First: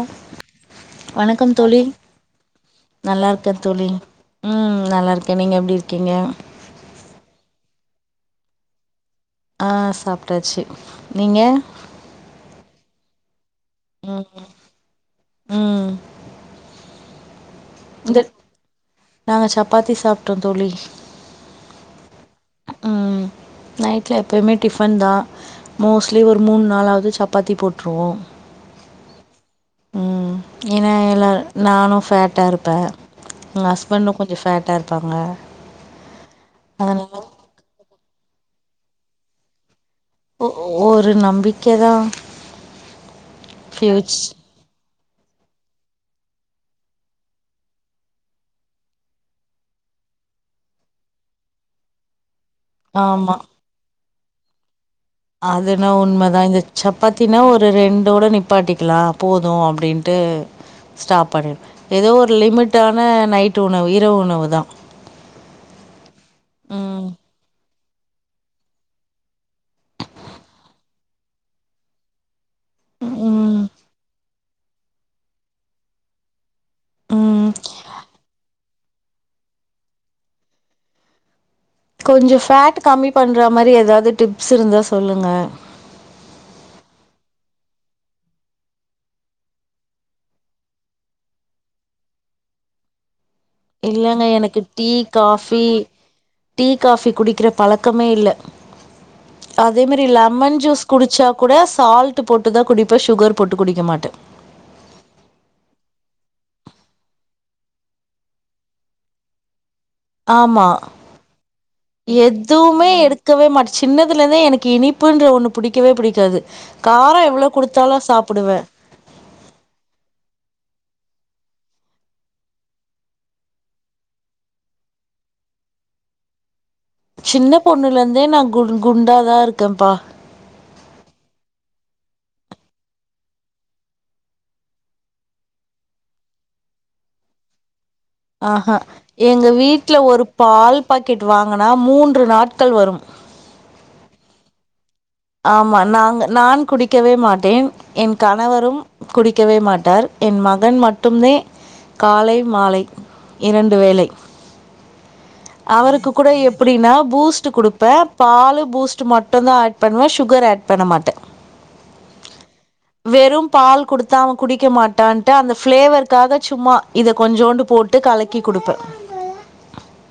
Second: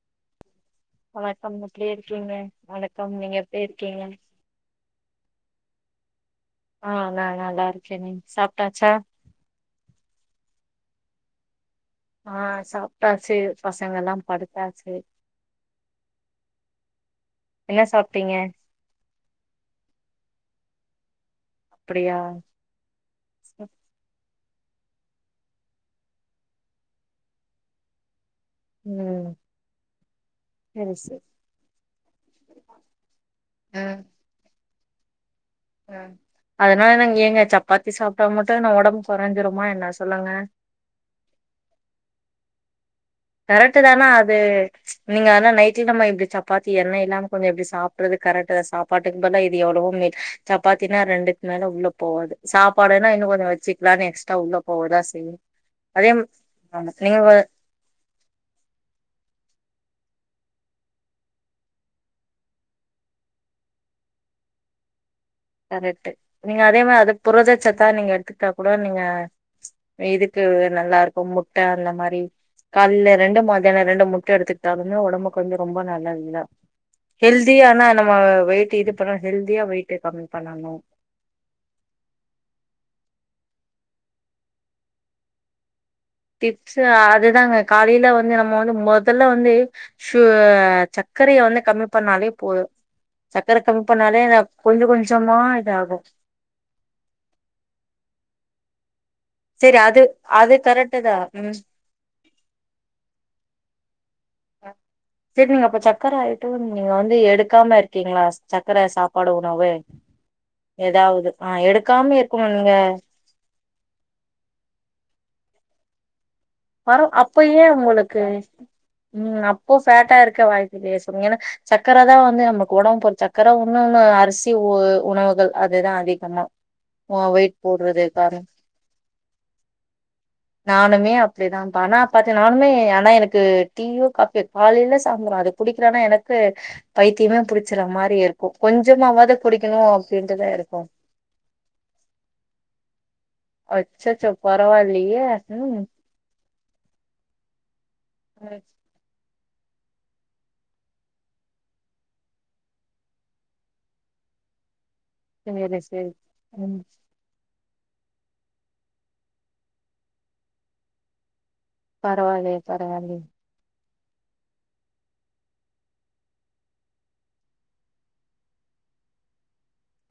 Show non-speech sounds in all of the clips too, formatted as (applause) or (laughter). ஓஹ் வணக்கம் தோழி எப்டி இருக்கீங்க வணக்கம் நல்லா நீங்க எப்டி இருக்கேன் தோழி இருக்கீங்க உம் நல்லா இருக்கேன் நீங்க எப்படி இரு கீ ங்க ஆஹ் நான் நல்லா இருக்கே நீ சாப்ட்டாச்சா ஆஹ் சாப்ட்டாச்சு நீங்க ஆஹ் சாப்ட்டாச்சு பசங்கல்லாம் ம் படுத்தாச்சு ம் என்ன இந்த சாப்ட்டீங்க நாங்க சப்பாத்தி சாப்ப (unintelligible) அப்டியா உம் நைட்டு்ல எப்போயமே டிஃபன் தான் மோஸ்ட்லி ஒரு மூணு நாளாவது சப்பாத்தி போட்ருவோம் ம் உம் சரி ஏன்னா சரி எல்ல நானும் ஃபேட்டா இருப்பேன் எங்க ஹஸ்பண்டும் கொஞ்சம் ஃபேட் டர்பங்கா உஹம் அதனால நாங்க ஏங்க சப் பத்தி சாப்பிட்டா மட்டும் ந உடம்பு கொறஞ்சுடுமா என்ன சொல்லுங்க ஒரு நம்பிக்கை தான் கரெக்ட் தானா அது நீங்க ஆனா நைட்ல நம்ம இப்டி சப்பாத்தி எண்ணெ இல்லாம கொஞ்சம் இப்டி சாப்றது கரெக்ட் தான் சாப்பாட்டுக்கு பதுலா இது எவ்ளவு மேல் சப்பாத்தினா ரெண்டுக்கு மேல உள்ள போகாது சாப்பாடுன்னா இன்னு கொஞ்ச வச்சுக்லாம் நெக்ஸ்ட் த உல அதுனா உண்மதா இந்த ஆமா நீங்க சப்பாத்தினா வ- ஒரு ரெண்டோட நிப் பாட்டிக்கலா போதூ அப்டின்ட்டு ஸ்டாப் பண்ணீட்ர ஏதோ ஒரு லிமிட்டான நைட் உணவு இரவு உணவு தா கரெட்டு நீங்க அதே மார் அதக் புறது சத்தா நீங்க எடுத்துக்கிட்டா கூட நீங்க இதுக்கு நல்லா இருக்கூ முட்ட அந்த மாரி கால்ல ரெண்டு ம். மத்தியான ரெண்டு முட்ட எடுத்துக் ததுனோ ஒடம்புக் கொஞ்சோ ரொம்ப நல்லதுதா ம். ஹெல்தியானா நம்ம வெயிட் இதுப் கரா ஹெல்த்தியா வெயிடே கம்மி பண்ணானோ கொஞ்சோ ஃபேட்டு கம்மி பண்ற மாரி ஏதாது டிப்ஸ் இருந்தா சொல்லுங்க டிப்ஸ்ஸு அதுதாங்க காலேல வந்து நம்ம வந்து மொதல்ல வந்து சு சக்கரய வந்து கம்மி பண்ணாலே போதூ இல்லலைங்க எனக்கு டீ கொஞ்சமா காஃபி இதாகு டீ காஃபி குடிக்ற பழக்கமே இல்ல சரி அதே அது மாதிரி அது லெமன் ஜூஸ் கரெக்ட் தா குடிச்சா ம் கூட சால்ட் போட்டுதா குடிப்பே சுகர் போட்டு குடிக்க மாட்டே சரி நீங்க அப்ப சக்கர ஆயிட்டு நீங்க வந்து எடுக்காம இருக்கீங்ளா சக்கர சாப்பாடு உணவு ஆமா ஏதாவது ஆ எடுக்காம இருக்கணு நீங்க எதுமே எடுக்கவே மாட் சின்னதுலெந்தே எனக்கு இனிப்புன்ற ஒன்னு புடிக்கவே புடிக்காது வரோ காரோ அப்ப எவ்ளோ ஏ குடுத்தாலு உங்களுக்கு சாப்புடுவே உம் அப்போ ஃபேட்டா இருக்க வாய்பில்லயே சிஸ் (unintelligible) ஏன்னா சக்கர தா வந்து நமக்கு ஒடம்பு போடூ சக்கர ஒன்னூல்ல அரிசி த உணவுகள் அதுதா அதிகமா வெயிட் சின்ன பொண்ணுல போடுறது இருந்தே நா காரணம் குண் குண்டாதா இருக்கம்பா ம் பானா பாத்தேனாலுமே ஆனா எனக்கு டீயோ காப்பியோ காலேல (unintelligible) அது குடிக்றனா எனக்கு பைத்தியமே புடிச் ஆஹா எங்க வீட்ல ஒரு அப்படின்ட்டுதா பால் இருக்கு பாக்கெட் வாங்கனா மூன்று நாட்கள் வரும் அச்சச்சோ பரவால் ஆமா நாங்க நான் குடிக்கவே மாட்டேன் என் கணவரும் குடிக் க்கவே மாட்டார் என் மகன் மட்டும்தே காலை மாலை இரண்டு வேளை சேரி சேரி அவருக்கு கூட ம் எப்ரினா பூஸ்ட்டு குடுக் ப பால்லு பூஸ்ட்டு மட்டூ தா பண்ணுவே சுகர் ஆட் பண்ண மாட்டே பரவாலே பரவாலே குடுத்தாம குடிக்க மாட்டான்ட்டு அந்த ஃபிளேவர்கக்காக சும்மா இது கொஞ்சோண்டு போட்டு கலக்கி குடுப்பே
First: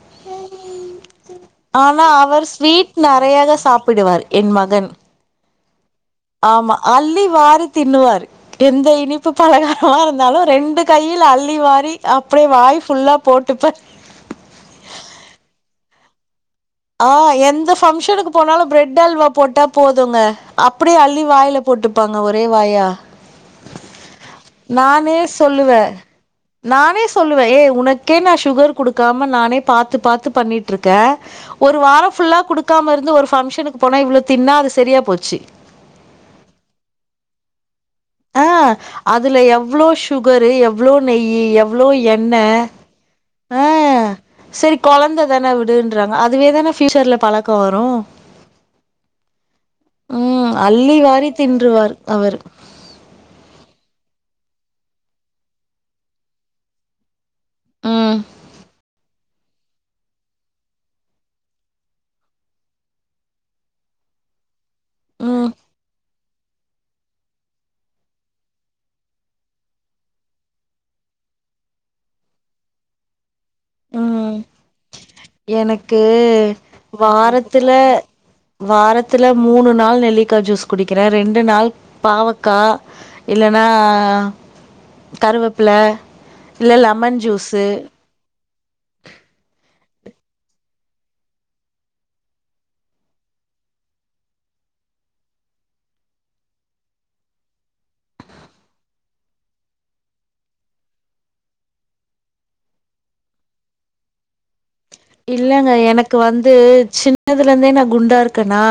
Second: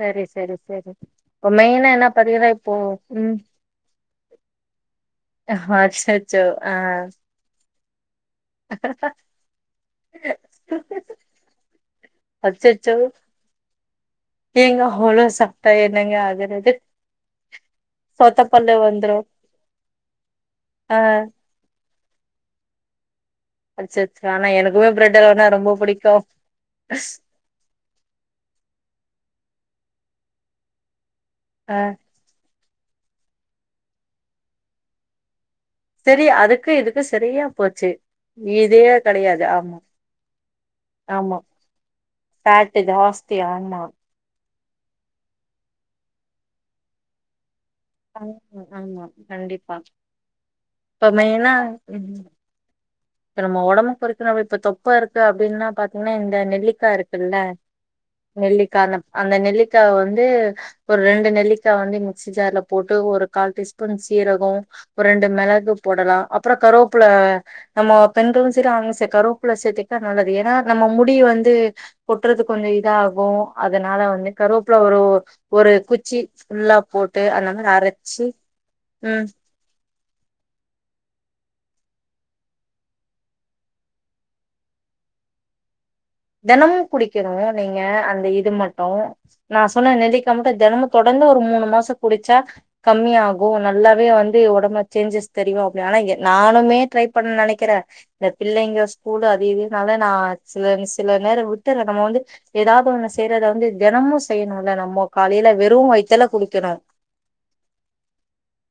சரி சரி சரி இப்ப மெயினா ஆனா என்ன அவர் பாத்தீங்கன்னா இப்போ ஸ்வீட் ம் நெறையாதா சாப்பிடுவாரு மகன் அஹ் ஹார்ஷ் ஆமா அள்ளி வாரிக் திண்ணுவாரு எந்த இனிப்பு பலகாரமாருந்தாலு ரெண்டு கையில அள்ளி வாரி அப்டியே வாய் அச்சச்சோ ஃபுல்லா போட்டுப்ப நங்க அதிர ஆ எந்த ஃபங்ஷனுக்கு போனாலு ப்ரெட் வந்துரு அல்வா போட்டா போதுங்க அப்புடியே ஆ அள்ளி வாயில போட்டுப்பாங்க ஒரே வாயா. அச்சச்சோ ஆனா எனக்குமே நானே பிரெட் அல்வானா ரொம்ப சொல்லுவே புடிக்கு நானே சொல்லுவே ஏ உனக்கே நா ஷுகர் குடுக்காம நானே பாத் த்து பாத்து பண்ணிட்ருக்க ஒரு ஆ வார ஃபுல்லா குடுக் க்காம இருந்து ஒரு ஃபங்ஷனுக்கு போனா இவ்ளோ தின்னா அது சரியா போச்சி செரி அதுக்கு இதுக்கு சரியா போச்சி ஆ அதுல எவ்ளோ சுகரு எவ்ளோ ஆமா நெய்யி எவ்ளோ எண்ண ஃபேட்டு ஜாஸ்தி ஆமா ஆஹ் செரி கொழந்த தான விடுன்றாங்க அதுவேதானே ஃப்யூச்சர்ல பழ க்க வரூ ஆமா ஆமா கண்டிப்பா ம் அள்ளி இப்ப வாரி மெயினா தின்றுவார் ம் அவர் இப்ப நம்ம உடம்புக் கொறக்குனாவே இப்ப தொப்ப இருக்கு அப்டின்னா பாத்திங்னா இந்த நெல்லிக்காருக் குல்ல ம் நெல்லிக்கா நம் அந்த நெல்லிக்காவ வந்தூ ஒரு ரெண்டு நெல்லிக்கா வந்து மிக்சி ஜார்ல போட்டு ஒரு கால் டீஸ்பூன் சீரகோ ஒரெண்டு ம் மெளகு போடலா அப்றோ கருவொப்புல நம்மோ பெண்களு சரி ஆங்செ கருவோப்ல சேத்திட்ட நல்லது ஏனா நம்ம முடி வந்து கொட்றது கொஞ்ஜொ இதாகூ ம் ஒரு எனக்கூ குச்சி ஃபுல்லா போட்டு அந்த வாரத்துல மாதிரி அரைச்சு உம் வாரத்துல மூணு நாள் நெல்லிக்கா ஜூஸ் குடிக்கிறே ரெண் -டு நாள் பாவக்கா இல்லன்னா கருவப்ல தெனமு குடிக்கணூ நீங்க அந்த இத் ம்மட்டோ நா சொன்ன நெல்லிக் தம்க தெனமு தொடந்து ஒரு மூணு மாசொ குடிச்சா கம்மியாகு நல்லாவே வந்து ஒடம்ப சேஞ்சஸ் தெரியு அப்ன ஆனா எ நானுமே ட்ரை பண் நெனைக்கிறே ந்த பிள்ளைங்க ஸ்கூலு அதி இதி நால நா சிலவிஷ் சில நேர விட்டுற நம்ம வந்து ஏதாவது ஒன்னு செய்றத வந்து தெனமு செய்யணு இல்லங்க எனக்கு வந்தூ சின்னதுலந்தே நா குண்டா இருக்கனா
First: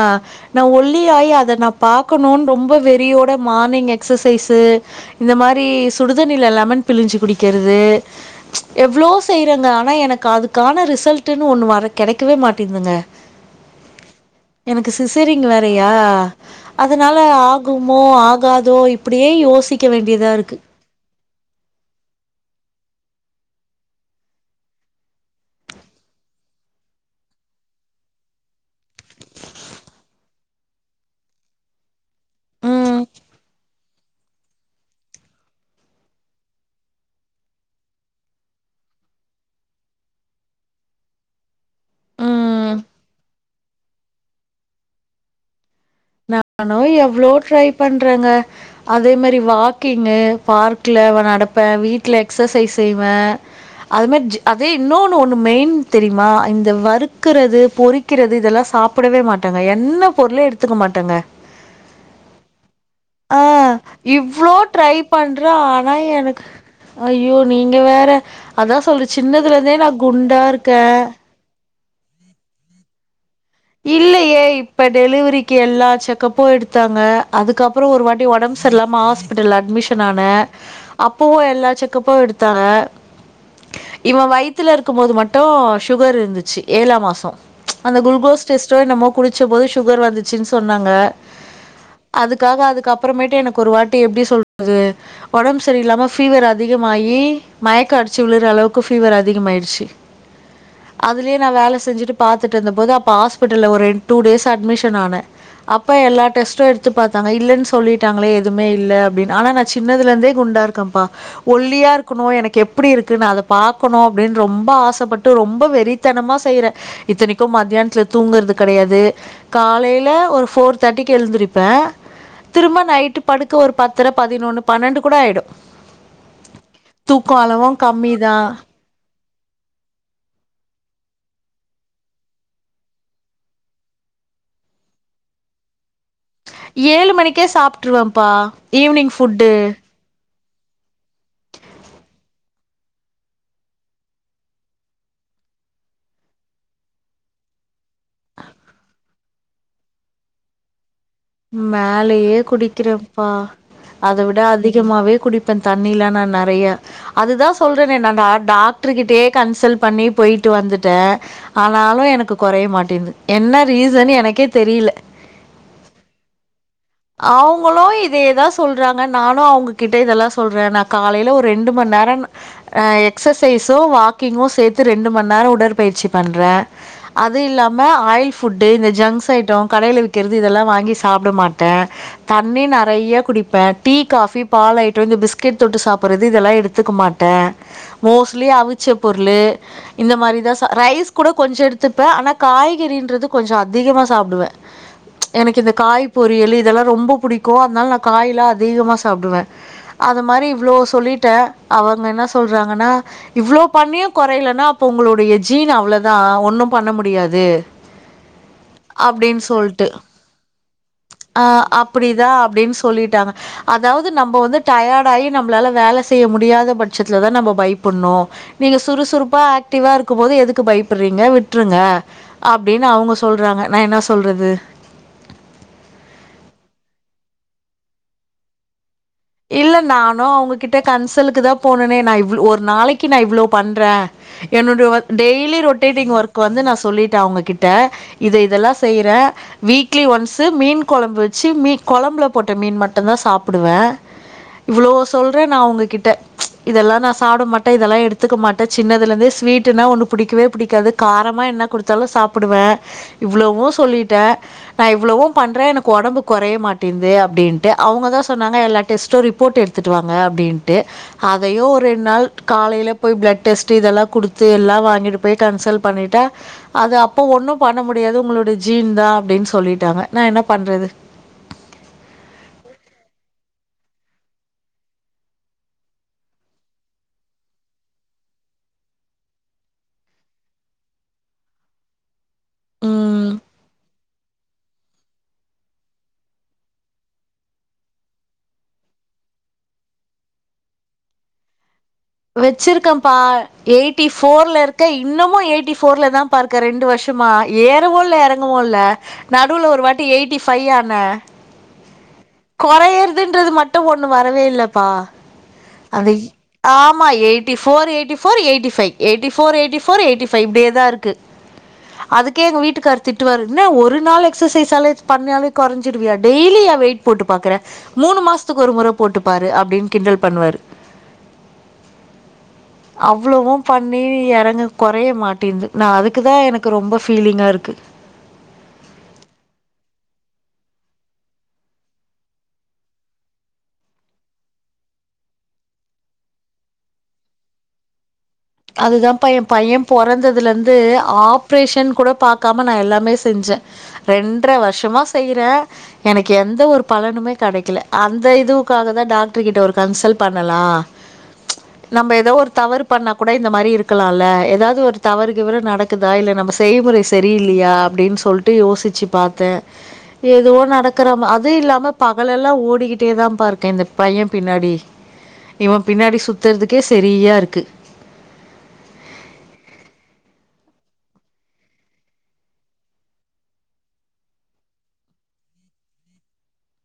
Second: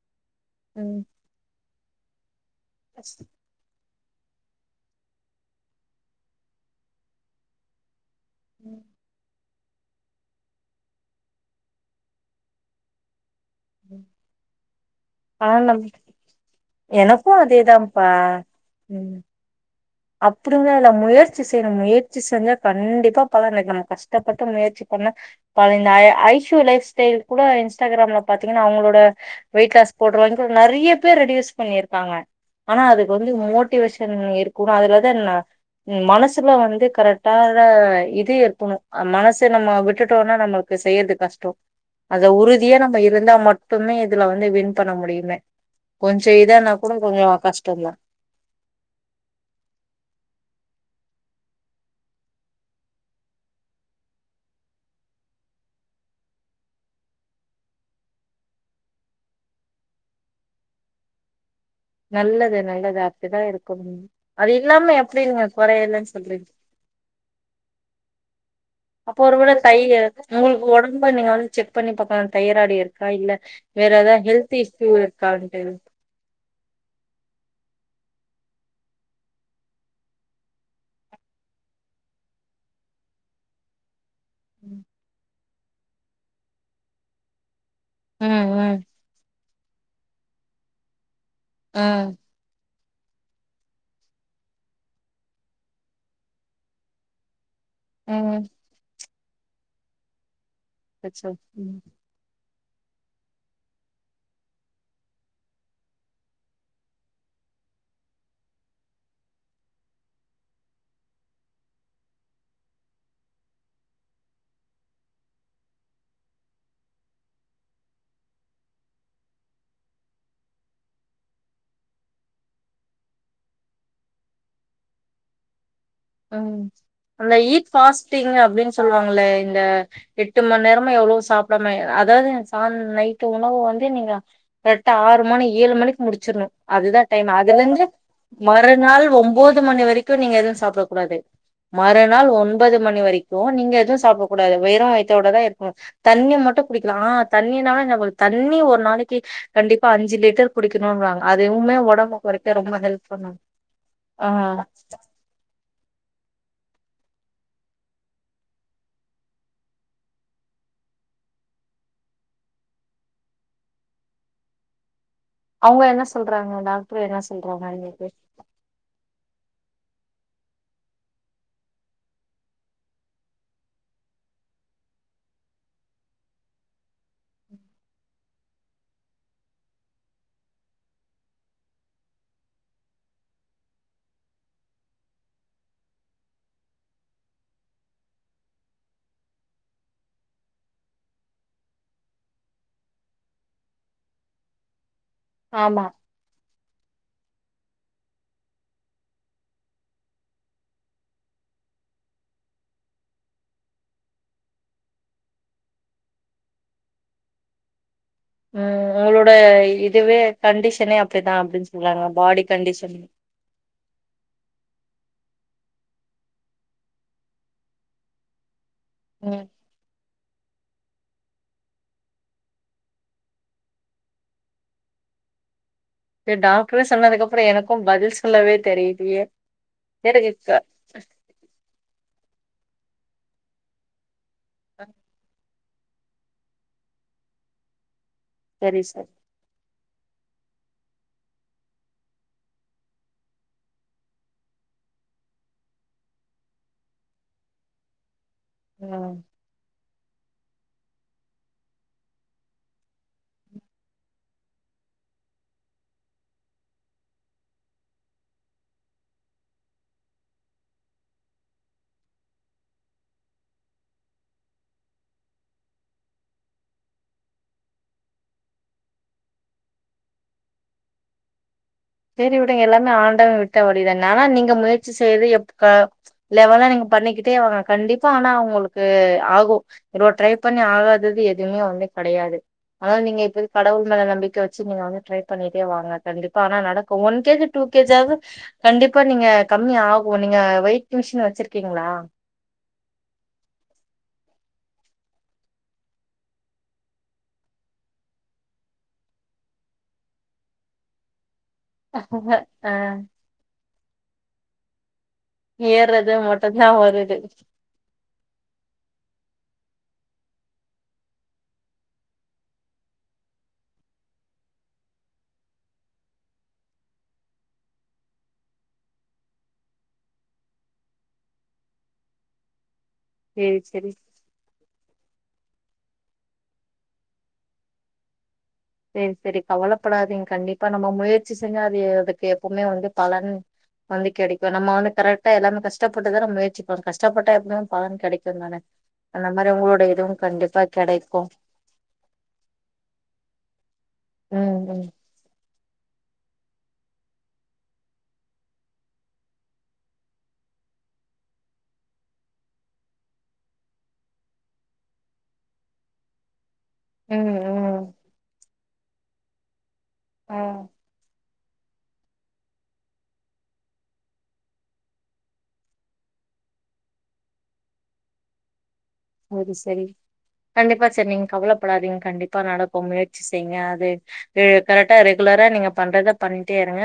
நா ஒல்லி ம் ஆய் அத நா பாக்கணூன் ரொம்ப வெறியோட மார்னிங்கெ க்ஸசைஸூ இந்த மாரி சுடுதண்ணில லெமன் பிழிஞ்சு குடிக்கிறது ச் எவ்வளோ தெய்றங்க ஆனா எனக்கு அதுக்கான ரிசல்ட் ட்டுன்னு ஒன்னு வர கெடைக்கவே மாட்டேன்துங்க எனக்குஸ் சிசரிங் ஆனா நம் வேறயா அதனால எனக்கு ஆகுமோ அதேதான்ப்பா ஆகாதோ இப்படியே யோசிக் அப்புடினாயில்ல முயற் முயற்சி செய்ணு முயற்ச்சி செஞ்சா கண்டிப்பா பலன் (unintelligible) நம்மோ கஷ்டப்பட்டு முயற்சி பண்ணா பழைய இந்த ஐ ஐஸு லைப் ஸ்டைல் கூட இன்ஸ்டாகிராம்ல பாத்தீங்ன்னா அவுங்களோட வெயிட் லாஸ் போடுறவோ இன்னு நெறைய பேரு ரெடியூஸ் பண்ணிருக்காங்க ஆனா ம், அதுக்கு வந்து மோட்டிவேஷன் இருக் கூட அதுல இருக்குற ந மனசுல வந்து கரெக்டாதா இது இருப்போணு அ மனசு நம்ம விட்டுட்டோன்னா நம்மளுக்கு செய்யறது கஷ்டோ அது உறுதியா ம். நம்ம இருந்தா மட் எப்பவுமே இதுல வந்து வின் பண்ண முடியுமே கொஞ்சோ இதானா நானு கூட கொஞ்சோ எவ்ளோ ட்ரை கஷ்டந்தா பண்றேங்க அதே மரி வாக்கிங்கு பார்க்ல நடப்ப வீட்ல எக்ஸசைஸ் செய்வே அது மேர் ஜி அதே இன்னொன்னு ஒன்னு மெயின் தெரியுமா இந்த வறு்க்குறது பொறிக்கிறது இதெல்லா சாப்புடவே மாட்டாங்க என்ன பொருளே எடுத்துக்க மாட்டங்க. நல்லது நல்லது அப்டிதா அ இருக்கணு அது இவ்ளோ இல்லாம ட்ரை எப்டி பண்ற நீங்க ஆனா கொறையலன்னு எனக்கு சொல்றீங்க ஐயோ நீங்க வேற அதா சொல்ற அப்போ ஒருவேள சின்னதுலந்தே நா தைய உங்களுக்கு குண்டாருக்கே. ஒடம்ப நீங்க வந்து செக் பண்ணி பாக்கலா தைய்ராய்டு இருக்கா இல்ல வேற ஏதா இல்லையே ஹெல்த் இப்ப இஷ்யூ டெலிவரிக்கி இருக்கான்ட்டு எல்லா செக்கப்பு எடுத்தாங்க அதுக்கப்புறோ ஒரு வாட் ஒடம்பு சர்லாம்மா ஹாஸ்பிட்டல் அட்மிஷன் ஆனே அப்பவு எல்லா செக்ப்பு எடுத்தாங்க இவ வயித்துல ம் இருக்கும்போது மட் டு சுகர் இருந்துச்சு ஏழா மாசோ அந்த குல்கோஸ் ஜெஸ்டோ ம் என்னமோ குடி ச்சம்போது சுகர் வந்துச்சின்னு சொன்னாங்க ம் அதுக்காக அதுக்கப் அப்புறமேட்டு எனக்கு ஒரு வாட்டி எப்டி சொல்றது ஒடம்பு சரியில்லாம ஃபீவர் அதிகமாகி மயக்க அடிச்சி ம் உளுர அளவுக்கு பீவர் ஆ அதிக மாயிற்சி அச்சோ அதுலயே நா வேலை ம் செஞ்சுட்டு பாத் துண்டு இருந்தபோது அப்பா ஹா ஹாஸ்ப்பிட்டல்ல ஒரு டூ டேஸ் அட்மிஷன் ஆன அப்ப எல்லா டெஸ்ட்டு எடுத்து பாத்தாங்க இல்லேன்னு சொல்லிட்டாங்களே எதுமே இல்ல அப்டின்னு ஆனா நா சின்னதுலருந்தே குண்டா இருக்கப்பா ஒல்லியா இருக்கணு எனக்கு எப்டி இருக்கு நா அத பாக்கணு அப்டின்னு ரொம்ப ஆசப்பட்டு ரொம்ப வெறித்தனமா செய்றே இத்தினிக்கு மத்தியானத்துல தூங்குறது கடையாது காலையில ஒரு ஃபோர் தேர்ட்டிக்கு எழுந்திரிப்ப திரும்ப நைட்டு படுக்க ஒரு பத்தரை பதினொன்னு பன்னெண்டு கூட ஆயிடு ஹம் அந்த (unintelligible) பாஸ்டிங் தான். அப்டின்னு சொல்லுவாங்கள இந்த எட்டு மணி நேரமோ எவ்ளோ சாப்டாமே அதாவது ச நைட்டு உணவு வந்து நீங்க கரெட்டா ஆறு மணி ஏழு மணிக் முடிச்சிர்ணு அதுதா ஏழு டைம்மு மணிக்கே அதுலருந்து சாப்ட்ருவேன்ப்பா மறுநாள் ஈவினிங் ஃபுட்டு ஒன்பது மணி வரைக்கு நீங்க (unintelligible) கூடாது மறுநாள் ஒன்பது மணி வரைக்கு நீங்க எதுவு சாப்டக்கூடாது வெறு வைத்தோட தா இருகோண் தண்ணி மட்டு குடிக்கலா தண்ணினால நம்ளுக் தண்ணி ஒரு நாளைக்கி கண்டிப்பா அஞ்சி லிட்டர் குடிக்கணுங்றாங்க மேலயே குடிக்றேப்பா பண்ணு அத ஆ விட அதிகமாவே குடிப்பேன் தண்ணிலா நா நெறையா அதுதா சொல்றேனே நா டாக்ட்ரு கிட்டயே கன்சல்ட் பண்ணி போயிட்டு வந்துட்டே ஆனாலு எனக்கு கொறைய மாட்டேன்து என்ன ரீசன் எனக்கே தெரியில அவுங்க என்ன சொ சொல்றாங்க டாக்ட்ரு என்ன சொல்றாங்க அவங்களு இன்னிக்கி இதே தா சொல்றாங்க நானு அவங்ககிட்ட இதெல்லா சொல்றே நா காலைல ஒரு ரெண்டு மண்நேரோ ஆ எக்சசைஸு வாக்கிங்கு சேத்து ரெண்டு மண்நேரோ உடற்பயிற்சி பண்றே அது இல்லாம ஆயில் ஃபுட்டு இந்த ஜங்க்ஸ் ஐட்டோ கடைல விக்றது இதெல்லா வாங்கி சாப்ட மாட்டே தண்ணி நறையா குடிப்பே டீ காஃபி பால் ஐட்டோ இந்த பிஸ்கெட் தொட்டு சாப்புறது இதெல்லா எடுத்துக்க மாட்டே மோஸ்ட்லி அவிச்ச பொருளு இந்த மாரிதா சா ரைஸ் கூட கொஞ்ஜோ எடுத்துப்பே ஆனா காய்கறின்றது கொஞ்ஜோ அதிகமா சாப்டுவே (unintelligible) எனக்கு இந்த ஆமா காய் பொறியலு இதெல்லா ரொம்ப புடிக்கு அத்னால நா காயெல்லா அதிகமா சாப்டுவே அத மாரி இவ்ளோ சொல்லிட்டே அவங்க என்னா சொல்றாங்கன்னா இவ்ளோ பண்ணியு கொறையலன்னா அப்போ உங்களுடைய ஜீன் அவ்ளோதா ஒண்ணு பண்ண முடியாது ம் உங்ளோட அப்படின்னு சொல்லிட்டு இதுவே கண்டிஷ் ஆ அப்டிதா அப்டின்னு கண்டிஷன் சொல்லிட்டாங்க அதாவது நம்ப வந்து டய யி நம்பளால வேல செய்ய முடியாத பட்சத்துல தா நம்ப பயப்பட்ணு நீங்க சுறுசுறுப்பா ம் ஆக்டிவா இருக்கும் போது எதுக் க்கு பயப்பட்றீங்க விட்ருங்க அப்டின்னு அவங்க சொல்றாங்க நா என்னா சொல்றது டாக்ட்ரே சொன்னதுக்கப்றோ எனக்கும் பதில் சொல்லவே தெரி இல்ல நானு அவங்ககிட்ட கன்சலுக்கு தா போனனே நா இவ்ளோ ஒரு நாளைக்கு நா இவ்ளோ பண்றே என்னோட ஒர்க் டெய்லி ரொட் அப் டேடிங் ஒர்க் வந்து நா சொல்லிட்டே அவங்ககிட்ட இது இதெல்லா சரி சார் செய்றே வீக்லி ஒன்ஸு மீன் கொழம்பு வெச்சி மீ கொழம்புல போட்ட மீன் மட்டுதா சாப்டுவே இவ்ளோ சொல்றே நா ஒங்ககிட்ட ம்ச் இதெல்லா நா சாப்ட மாட்டே இதெல்லா எடுத் டுத்துக்க மாட்டே ம் சின்னதுலந்தே ஸ்வீட்டுனா ஒன்னு புடிக்கவே புடிக்காது காரமாக என்ன கொடுத்தாலு சாப்டுவே இவ்ளவு சொல்லிட்டே நா இவ்ளவு பண்றே எனக்கு ஒடம்பு கொறைய மாட்டேன்து அப்டின்ட்டு அவங்க தா சொன்னாங்க எல்லா டெஸ்ட்டு ரிப்போர்ட் எடுத்துட்டு வாங்க அப்டின்ட்டு அதையு ஒரு ரெண்நாள் காலைல போய் ப்ளட் டெஸ்ட்டு இதெல்லா குடுத்து எல்லா வாங்கின் போய் கன்சல்ட் பண்ணிட்டா அது அப்போ ஒன்ன பண்ண முடியாது உங்களோட ஜீன் தா அப்டின்னு சொல்லிட்டாங்க நா என்ன பண்றது சேரி விடுங்க எல்லாமே ஆண்டவே விட்ட வழிதானே ஆனா நீங்க முயற்சி செய்து எப்ப க லெவெலா நீங்க பண்ணிக்கிட்டே வாங்க கண்டிப்பா ஆனா ஒங்களுக்கு ஆகு இவ்ளோ ட்ரை பண்ணி ஆகாதது எதுவுமே ஒன்னு கெடையாது ஆனா நீங்க ம் இப்ப கடவுள் மேல நம்பிக்க வச்சி நீங்க வந்து ட்ரை பண்ணிட்டே வாங்க கண்டிப்பா ஆனா நடக் ஒன் கேஜி டூ கேஜ்ஜாது கண்டிப்பா நீங்க கம்மி ஆகு நீங்க வெயிட் மிஷின் வச்சிருக்கீங்ளா வச்சிருக்கப்பா எயிட்டி ஃபோர்ல இருக்கே இன்னமு எயிட்டி ஃபோர்ல தாப்பா இருக்கே ரெண்டு வருஷமா ஏறவு இல்ல எறங்கவு இல்ல நடுவுல ஒரு வாட்டி எயிட்டி ஃபைவ் ஆனே ஆ கொறயறதுன்றது மட் ட்ட ஒண்ணு வரவே இல்லப்பா அந்த ஏறது இ மட்டுந்தா ஆமா வருது eighty four eighty four eighty five eighty four eighty four eighty five இப்டியே தாருக்கு அதுக்கே எங்க வீட்டுக்காரு திட்டுவாரு என்னா ஒரு நாள் எக்சசைஸ் பண்ணாலே கொறஞ்சிடுவியா டெய்லி ஏ வெயிட் போட்டு பாக்கற மூணு மாசத்துக்கு ஒரு மொற போட்டுப்பாரு அப்டின்னு கிண்டல் பண்ணுவாரு அவ்ளவு சேரி சேரி பண்ணி எறங்கு கொற நெறைய மாட்டியிருந்த நா அதுக்குதா எனக்கு ரொம்ப ஃபீலிங்காருக்கு சரி சரி கவலைப்படாதீங்க கண்டிப்பா நம்ம முயற்சி செஞ்ச அது அதுக்கு எப்பவுமே வந்து பலனு வந்து கெடைக்கு நம்ம வந்து கரெக்டா எல்லாமே கஷ்டப்பட்டுதானே முயற்சி போம் கஷ்டப்பட்டா எப்பவுமே பலன் கெடைக்கு தானே அதுதான்பா அந்த ஏன் மாரி பையெ உங்களோட இதுவு கண்டிப்பா பொறந்ததுலந்து கெடைக்கு ஆப்ரேஷன் கூட பாக்காம நா எல்லாமே செஞ்சே ம் ரெண்ர ம் வருஷமா செய்யறே (unintelligible) எனக்கு எந்த ஒரு பலனுமே கெடைக்கல அந்த இதுவுக்காக தா டாக்டர் கிட்ட ஒரு கன்சல் பண்ணலா நம்ம ஏதோ ஒரு தவறு பண்ண கூட இந்த மாரி இருக்கலால்ல ஏதாவது ஒரு தவறு கிவறு நடக்குதா இல்ல நம்ம செய்முறை ம் சரியில்லையா ம் அப்டின்னு சொல்ட் விட்டு யோசிச்சு பாத்தேன் எதுவு ம் நடக்கற மா அது அதுவும் இல்லாமல் பகலெல்லாம் ஓடிக்கிட்டே தான் பா இருக்கேன் இந்த பையன் பின்னாடி இவன் பின்னாடி சுத்துறதுக்கே சரியா இருக்கு அது சரி கண்டிப்பா சரி நீங்க கவலைப்படாதீங்க கண்டிப்பா நடக்கும் முயற்சி செய்ங்க அது கரெக்டா ரெகுலரா நீங்க பண்றத பண்ணிட்டே இருங்க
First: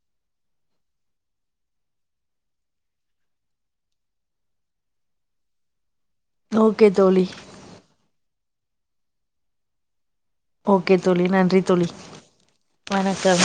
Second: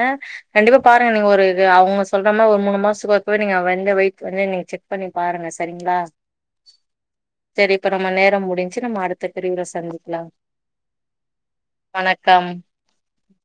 கண்டிப்பா பாருங்க நீங்க ஒரு அவுங்க சொல்ற மாரி ஒரு மூணு மாசத்துக்கொருக்கவே நீங்க வந்து வெயிட் வந்து நீங்க செக் பண்ணி பாருங்க சரிங்களா (unintelligible) சரி இப்ப நம்ம நேரம் முடி ச்சு அடுத்த பிரிவில சந்திக்கிலாம் ஓகே தோழி நன்றி தோழி வணக்கம்